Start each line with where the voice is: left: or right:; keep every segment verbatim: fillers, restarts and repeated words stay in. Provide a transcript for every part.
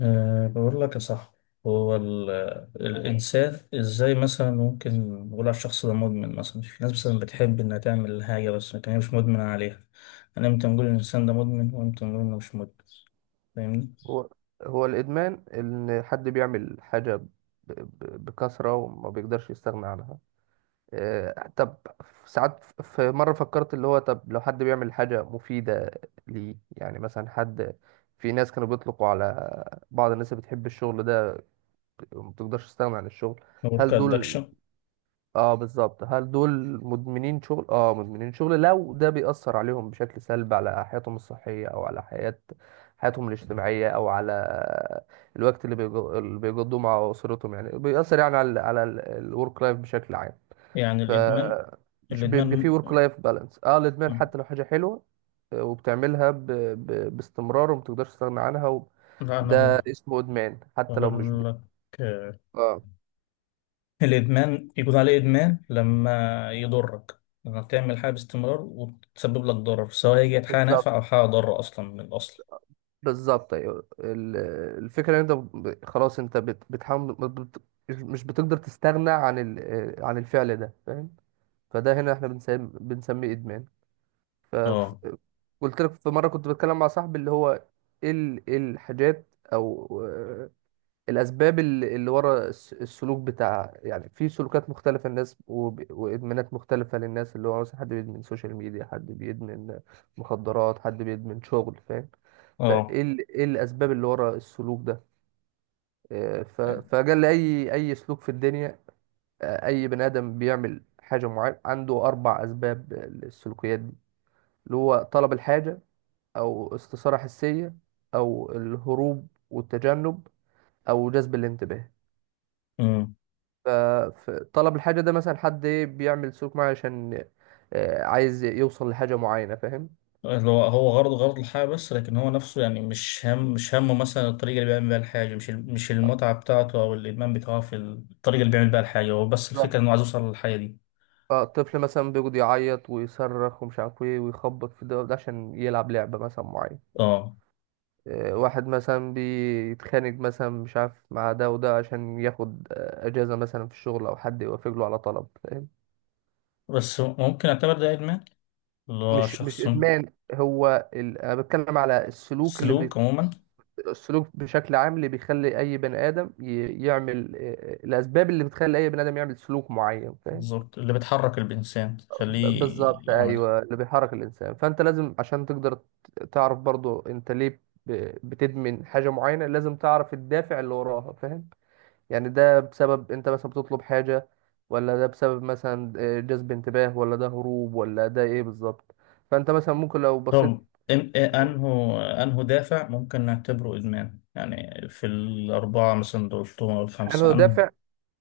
left: أه، بقول لك يا صاحبي. هو ال- تمام. الإنسان إزاي مثلا ممكن نقول على الشخص ده مدمن؟ مثلا في ناس مثلا بتحب إنها تعمل حاجة، بس لكن هي مش مدمنة عليها. أنا إمتى نقول إن الإنسان ده مدمن، وإمتى نقول إنه مش مدمن؟ فاهمني؟
right: هو هو الإدمان إن حد بيعمل حاجة ب- ب- بكثرة وما بيقدرش يستغنى عنها. آه، طب ساعات ف- في مرة فكرت اللي هو طب لو حد بيعمل حاجة مفيدة ليه، يعني مثلا حد، في ناس كانوا بيطلقوا على بعض الناس اللي بتحب الشغل ده وما بتقدرش تستغنى عن الشغل،
left: نقول
right: هل دول،
left: كأدكشن.
right: اه بالظبط، هل دول مدمنين شغل؟ اه، مدمنين شغل لو ده بيأثر عليهم بشكل سلبي على حياتهم الصحية او على حياة حياتهم الاجتماعية او على الوقت اللي بيج- اللي بيقضوه مع اسرتهم، يعني بيأثر يعني على ال على الورك لايف بشكل عام.
left: يعني
right: ف
left: الإدمان،
right: مش بيبقى فيه
left: الإدمان
right: ورك لايف بالانس، اه الادمان
left: م-
right: حتى لو حاجة حلوة آه، وبتعملها ب... ب... باستمرار ومتقدرش تستغنى عنها و...
left: لا أنا
right: ده
left: ب-
right: اسمه ادمان حتى لو مش ب...
left: بقول لك. آه،
right: اه
left: الإدمان يكون عليه إدمان لما يضرك، لما تعمل حاجة باستمرار وتسبب لك ضرر، سواء هي كانت حاجة
right: بالظبط.
left: نافعة أو حاجة ضارة أصلا من الأصل.
right: بالظبط ايوه، ال- الفكره ان انت ب- خلاص انت بت- بتحاول ما بت- مش بتقدر تستغنى عن ال- عن الفعل ده، فاهم؟ فده هنا احنا بنسميه بنسميه ادمان. ف ف-
left: اه.
right: قلت لك في مره كنت بتكلم مع صاحبي اللي هو ايه ال- إيه الحاجات او الاسباب اللي اللي ورا الس- السلوك بتاع، يعني في سلوكات مختلفه للناس وب- وادمانات مختلفه للناس، اللي هو مثلا حد بيدمن سوشيال ميديا، حد بيدمن مخدرات، حد بيدمن شغل، فاهم؟
left: اه.
right: فايه ال- ايه الاسباب اللي ورا السلوك ده. آه، ف- فجل اي اي سلوك في الدنيا، آه، اي بني ادم بيعمل حاجه معينه عنده اربع اسباب للسلوكيات دي، اللي هو طلب الحاجه، او استثاره حسيه، او الهروب والتجنب، او جذب الانتباه.
left: امم
right: ف- فطلب الحاجة ده مثلا حد إيه، بيعمل سلوك معين عشان آه، عايز يوصل لحاجة معينة، فاهم؟
left: اللي هو هو غرضه غرض الحياة، بس لكن هو نفسه يعني مش هم مش همه مثلا الطريقة اللي بيعمل بيها الحاجة. مش ال- مش المتعة بتاعته أو الإدمان بتاعه في الطريقة اللي بيعمل بيها الحاجة، هو بس الفكرة
right: بالظبط.
left: إنه عايز يوصل للحاجة دي.
right: فالطفل مثلا بيقعد يعيط ويصرخ ومش عارف ايه ويخبط في ده وده عشان يلعب لعبة مثلا معينة.
left: اه،
right: آه، واحد مثلا بيتخانق مثلا مش عارف مع ده وده عشان ياخد آه، أجازة مثلا في الشغل أو حد يوافق له على طلب، فاهم؟
left: بس ممكن أعتبر ده إدمان؟ اللي هو
right: مش مش
left: شخص...
right: إدمان، هو ال... أنا بتكلم على السلوك
left: سلوك
right: اللي،
left: عموما.
right: السلوك بشكل عام اللي بيخلي اي بني ادم ي- يعمل، آه، الاسباب اللي بتخلي اي بني ادم يعمل سلوك معين، فاهم؟
left: بالظبط، اللي بتحرك الإنسان تخليه
right: ب- بالظبط
left: يعملها.
right: ايوه، اللي بيحرك الانسان. فانت لازم عشان تقدر ت- تعرف برضو انت ليه ب- بتدمن حاجه معينه، لازم تعرف الدافع اللي وراها، فاهم؟ يعني ده بسبب انت مثلا بتطلب حاجه، ولا ده بسبب مثلا آه، جذب انتباه، ولا ده هروب، ولا ده ايه بالظبط. فانت مثلا ممكن لو بصيت،
left: طب إن- إيه أنه أنه دافع ممكن نعتبره إدمان؟ يعني في الأربعة مثلا دول أو
right: هل
left: الخمسة،
right: هو دافع،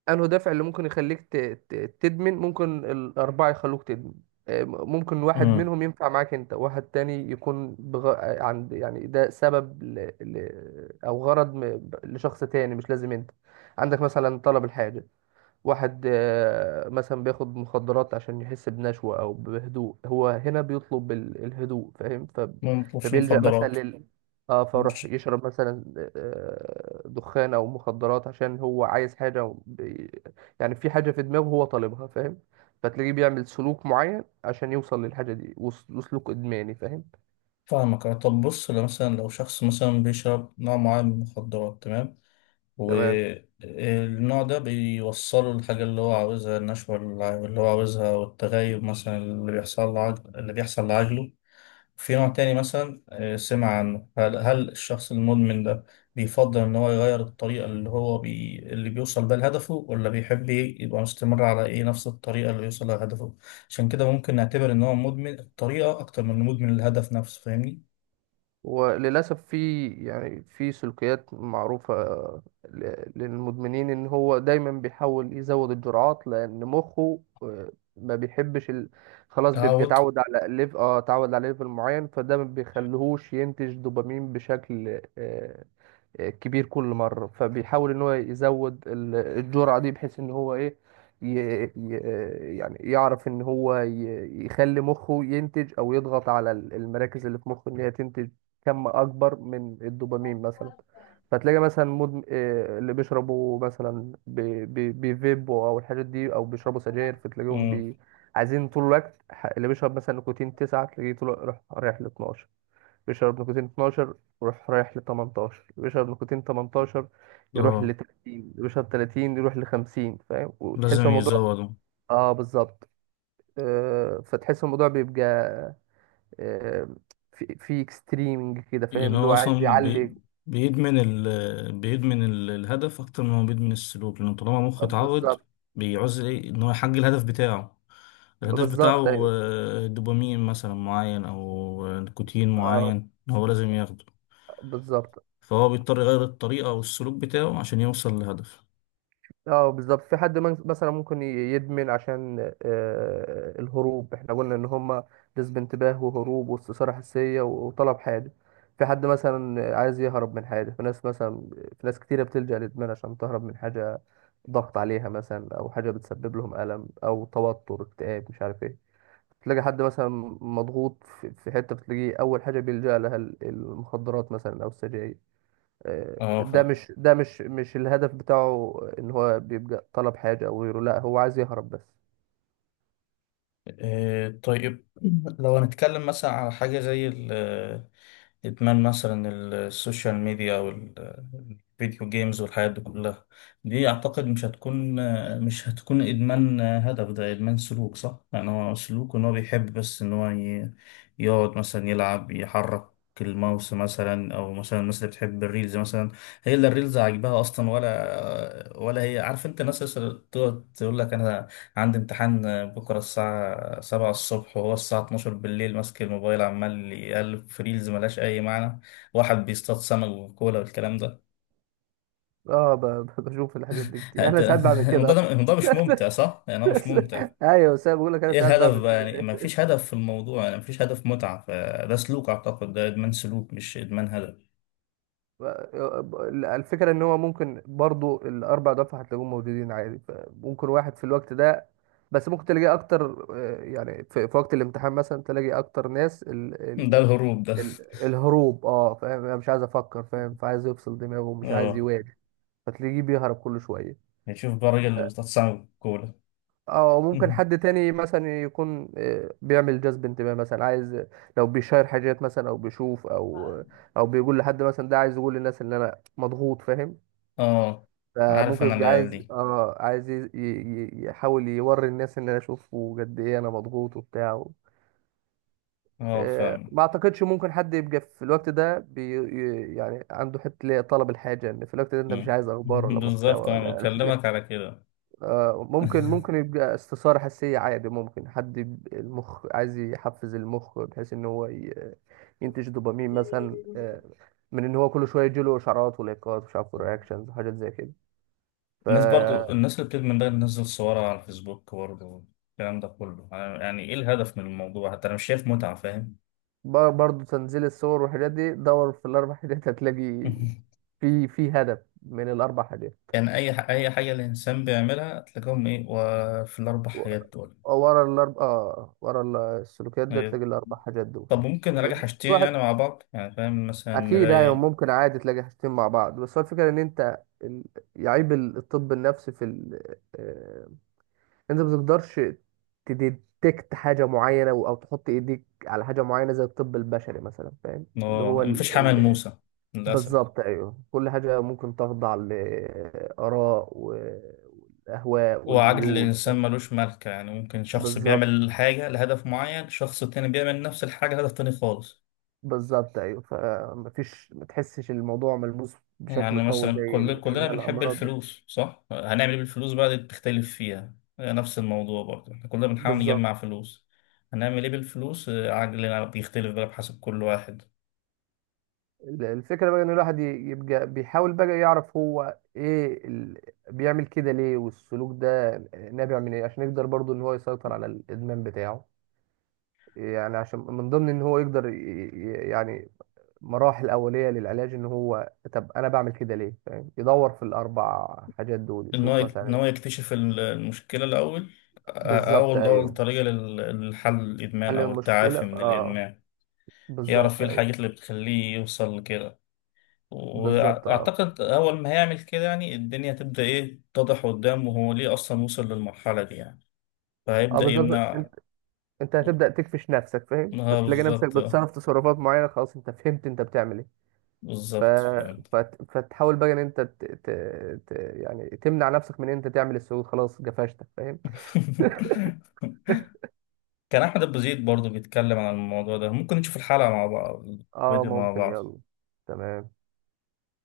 right: انه دافع اللي ممكن يخليك ت- ت- تدمن؟ ممكن الاربعه يخلوك تدمن. آه، ممكن واحد
left: أنه
right: منهم ينفع معاك انت، واحد تاني يكون بغ... آه، عند، يعني ده سبب ل... ل... او غرض م... لشخص تاني، مش لازم انت عندك مثلا طلب الحاجه. واحد آه، مثلا بياخد مخدرات عشان يحس بنشوة أو بهدوء، هو هنا بيطلب ال- الهدوء، فاهم؟ ف...
left: ما بيطلبش
right: فبيلجأ مثلا
left: مخدرات.
right: لل، اه فروح
left: مش
right: يشرب مثلا آه، دخان أو مخدرات عشان هو عايز حاجة و- بي- يعني في حاجة في دماغه هو طالبها، فاهم؟ فتلاقيه بيعمل سلوك معين عشان يوصل للحاجة دي وس- وسلوك إدماني، فاهم؟
left: فاهمك. أه، طب بص، لو مثلا لو شخص مثلا بيشرب نوع معين من المخدرات، تمام.
right: تمام.
left: والنوع ده بيوصله الحاجة اللي هو عاوزها، النشوة اللي اللي هو عاوزها، والتغيب مثلا اللي بيحصل لعجل اللي بيحصل لعجله. في نوع تاني مثلا، آه، سمع عنه. هل, هل الشخص المدمن ده بيفضل إن هو يغير الطريقة اللي هو بي... اللي بيوصل بيها لهدفه، ولا بيحب ي- يبقى مستمر على إيه نفس الطريقة اللي بيوصل لها لهدفه؟ عشان كده ممكن نعتبر إن هو مدمن الطريقة أكتر من مدمن الهدف نفسه، فاهمني؟
right: وللأسف في يعني في سلوكيات معروفة ل- للمدمنين، إن هو دايما بيحاول يزود الجرعات لأن مخه آه، ما بيحبش ال... خلاص بيبقى
left: تعود.
right: اتعود على ليف اه اتعود على ليفل معين، فده ما بيخليهوش ينتج دوبامين بشكل آه، كبير كل مرة، فبيحاول ان هو يزود ال- الجرعة دي بحيث ان هو ايه، ي... ي... يعني يعرف ان هو ي... يخلي مخه ينتج او يضغط على ال- المراكز اللي في مخه ان هي تنتج كم اكبر من الدوبامين مثلا. فتلاقي مثلا مدم... آه، اللي بيشربوا مثلا ب... ب... بيفيبوا او الحاجات دي او بيشربوا سجاير، فتلاقيهم
left: مم.
right: بي... عايزين طول الوقت ح- اللي بيشرب مثلا نيكوتين تسعة تلاقيه طول رايح ل اتناشر، بيشرب نيكوتين اتناشر يروح رايح ل تمنتاشر، بيشرب نيكوتين تمنتاشر يروح
left: اه،
right: ل تلاتين، بيشرب تلاتين يروح ل خمسين، فاهم؟ وتحس
left: لازم
right: الموضوع،
left: يزوده.
right: اه بالظبط. آه فتحس الموضوع بيبقى آه في في اكستريمنج كده، فاهم؟
left: يعني
right: اللي هو
left: هو
right: عايز
left: اصلا بي...
right: يعلي.
left: بيدمن ال... بيدمن ال- الهدف اكتر ما هو بيدمن السلوك، لان طالما مخه
right: آه،
left: اتعود،
right: بالظبط.
left: بيعوز ايه ان هو يحقق الهدف بتاعه. الهدف
right: بالظبط
left: بتاعه،
right: ايوه.
left: آه، دوبامين مثلا معين، او آه، نيكوتين
right: اه
left: معين هو لازم ياخده.
right: بالظبط.
left: فهو بيضطر يغير الطريقة او السلوك بتاعه عشان يوصل لهدف.
right: اه بالظبط. في حد من- مثلا ممكن ي- يدمن عشان آه، الهروب، احنا قلنا ان هما جذب انتباه وهروب واستثارة حسية و- وطلب حاجة. في حد مثلا عايز يهرب من حاجة، في ناس مثلا، في ناس كتيرة بتلجأ للإدمان عشان تهرب من حاجة ضغط عليها مثلا، أو حاجة بتسبب لهم ألم أو توتر اكتئاب مش عارف ايه. تلاقي حد مثلا مضغوط في في حتة، بتلاقيه أول حاجة بيلجأ لها ال- المخدرات مثلا أو السجاير. آه،
left: اه،
right: ده
left: فاهم.
right: مش ده مش مش الهدف بتاعه ان هو بيبقى طلب حاجه او غيره، لا هو عايز يهرب بس.
left: آه، طيب. لو هنتكلم مثلا على حاجة زي ال- إدمان مثلا السوشيال ميديا، أو ال- الفيديو جيمز، والحاجات دي كلها، دي أعتقد مش هتكون مش هتكون إدمان هدف، ده إدمان سلوك، صح؟ يعني هو سلوك، إن هو بيحب بس إن هو ي- يقعد مثلا يلعب، يحرك الماوس مثلا، او مثلا الناس اللي بتحب الريلز مثلا. هي اللي الريلز عاجباها اصلا، ولا ولا هي؟ عارف انت الناس اللي تقعد تقول لك، انا عندي امتحان بكرة الساعة سبعة الصبح، وهو الساعة اتناشر بالليل ماسك الموبايل عمال يقلب في ريلز ملهاش أي معنى. واحد بيصطاد سمك وكولا والكلام ده.
right: اه، ب- ب- بشوف الحاجات دي كتير
left: أنت-
right: انا ساعات بعمل
left: الموضوع
right: كده.
left: ده، الموضوع مش ممتع،
right: أصلاً.
left: صح؟ يعني هو مش ممتع.
right: ايوه، بس أنا بقول لك انا
left: ايه
right: ساعات
left: الهدف
right: بعمل
left: بقى؟
right: كده.
left: يعني ما فيش هدف في الموضوع، يعني ما فيش هدف متعة. فده سلوك، أعتقد ده إدمان سلوك، مش إدمان هدف.
right: ب- الفكره ان هو ممكن برضو الاربع دفع هتلاقيهم موجودين عادي، ممكن واحد في الوقت ده، بس ممكن تلاقي اكتر. آه، يعني في في وقت الامتحان مثلا تلاقي اكتر ناس ال
left: ده
right: ال
left: الهروب ده.
right: ال الهروب، اه فاهم؟ أنا مش عايز افكر، فاهم؟ فعايز يفصل دماغه ومش عايز
left: اه،
right: يواجه، فتلاقيه بيهرب كل شوية.
left: نشوف بقى الراجل اللي بيصطاد سمك وكولا.
right: أو ممكن حد تاني مثلا يكون آه، بيعمل جذب انتباه مثلا، عايز لو بيشير حاجات مثلا أو بيشوف، أو أو بيقول لحد مثلا، ده عايز يقول للناس إن أنا مضغوط، فاهم؟
left: اه، عارف
right: فممكن
left: أنا
right: يبقى
left: العيال
right: عايز،
left: دي.
right: اه عايز ي- ي- يحاول يوري الناس ان انا اشوفه قد ايه انا مضغوط وبتاع و-
left: اه،
right: آه،
left: فاهم.
right: ما اعتقدش ممكن حد يبقى في الوقت ده بي ي- يعني عنده حته اللي هي طلب الحاجه، ان في الوقت ده انت مش
left: مم.
right: عايز اخبار ولا محتوى
left: بالظبط، انا
right: ولا
left: بكلمك على كده.
right: آه، ممكن ممكن يبقى استثارة حسية عادي، ممكن حد يب- المخ عايز يحفز المخ بحيث ان هو ي- ينتج دوبامين مثلا، آه، من ان هو كل شوية يجيله اشعارات ولايكات ومش عارف رياكشنز وحاجات زي كده. ف
left: الناس، برضو الناس اللي بتدمن ده تنزل صورها على الفيسبوك. برضو، الكلام ده كله، يعني ايه الهدف من الموضوع؟ حتى انا مش شايف متعة، فاهم.
right: بر- برضه تنزيل الصور والحاجات دي دور في الاربع حاجات، هتلاقي في في هدف من الاربع حاجات.
left: يعني اي ح- اي حاجة الانسان بيعملها تلاقيهم ايه، وفي الاربع
right: و-
left: حاجات دول.
right: ورا الاربع، اه ورا ال- السلوكيات ده
left: إيه.
right: تلاقي الاربع حاجات دول.
left: طب ممكن نراجع
right: في
left: حاجتين يعني
right: واحد،
left: مع بعض، يعني فاهم، مثلا
right: اكيد ايوه
left: نلاقي.
right: ممكن عادي تلاقي حاجتين مع بعض، بس هو الفكره ان انت ال- يعيب ال- الطب النفسي في ال... آه، انت ما بتقدرش تديتكت حاجه معينه او تحط ايديك على حاجه معينه زي الطب البشري مثلا، فاهم؟ اللي هو
left: اه،
right: ال...
left: مفيش حمل
right: ال...
left: موسى للاسف.
right: بالظبط ايوه. كل حاجه ممكن تخضع لاراء والاهواء
left: وعجل
right: والميول.
left: الإنسان ملوش ملكة، يعني ممكن شخص
right: بالظبط.
left: بيعمل حاجة لهدف معين، شخص تاني بيعمل نفس الحاجة لهدف تاني خالص.
right: بالظبط ايوه، فمفيش، ما تحسش الموضوع ملموس بشكل
left: يعني
right: قوي
left: مثلا
right: زي
left: كل
right: ال...
left: كلنا
right: زي
left: بنحب
right: الامراض.
left: الفلوس، صح؟ هنعمل ايه بالفلوس بقى؟ دي بتختلف فيها. آه، نفس الموضوع برضه، احنا كلنا بنحاول
right: بالظبط.
left: نجمع فلوس، هنعمل ايه بالفلوس؟ آه، عقلنا بيختلف بقى بحسب كل واحد.
right: الفكرة بقى ان الواحد ي- يبقى بيحاول بقى يعرف هو ايه ال... بيعمل كده ليه، والسلوك ده نابع من ايه، عشان يقدر برضو ان هو يسيطر على الادمان بتاعه. يعني عشان من ضمن ان هو يقدر ي... ي- يعني مراحل اولية للعلاج ان هو طب انا بعمل كده ليه، فاهم؟ يدور في الاربع حاجات دول
left: ان هو
right: يشوف
left: يك- ان
right: مثلا.
left: هو يكتشف ال- المشكلة الأول. آه،
right: بالظبط
left: أول أول
right: ايوه.
left: طريقة لل- للحل الإدمان،
right: حل
left: أو
right: المشكلة،
left: التعافي من
right: اه
left: الإدمان. يعرف
right: بالظبط
left: ايه
right: ايوه.
left: الحاجات اللي بتخليه يوصل لكده.
right: بالظبط. اه.
left: وأعتقد أول ما هيعمل كده، يعني الدنيا هتبدأ إيه تتضح قدامه هو ليه أصلا وصل للمرحلة دي يعني.
right: اه
left: فهيبدأ
right: بالظبط.
left: يمنع.
right: انت هتبدأ تكفش نفسك، فاهم؟
left: اه،
right: فتلاقي نفسك
left: بالظبط. آه،
right: بتصرف تصرفات معينة، خلاص انت فهمت انت بتعمل ايه. ف...
left: بالظبط، فهمت.
right: فت... فتحاول بقى ان انت ت... ت... ت... يعني تمنع نفسك من ان انت تعمل السجود، خلاص جفشتك، فاهم؟
left: كان احمد ابو زيد برضه بيتكلم عن الموضوع ده، ممكن نشوف الحلقه مع بعض،
right: اه
left: الفيديو مع
right: ممكن،
left: بعض.
right: يلا، تمام.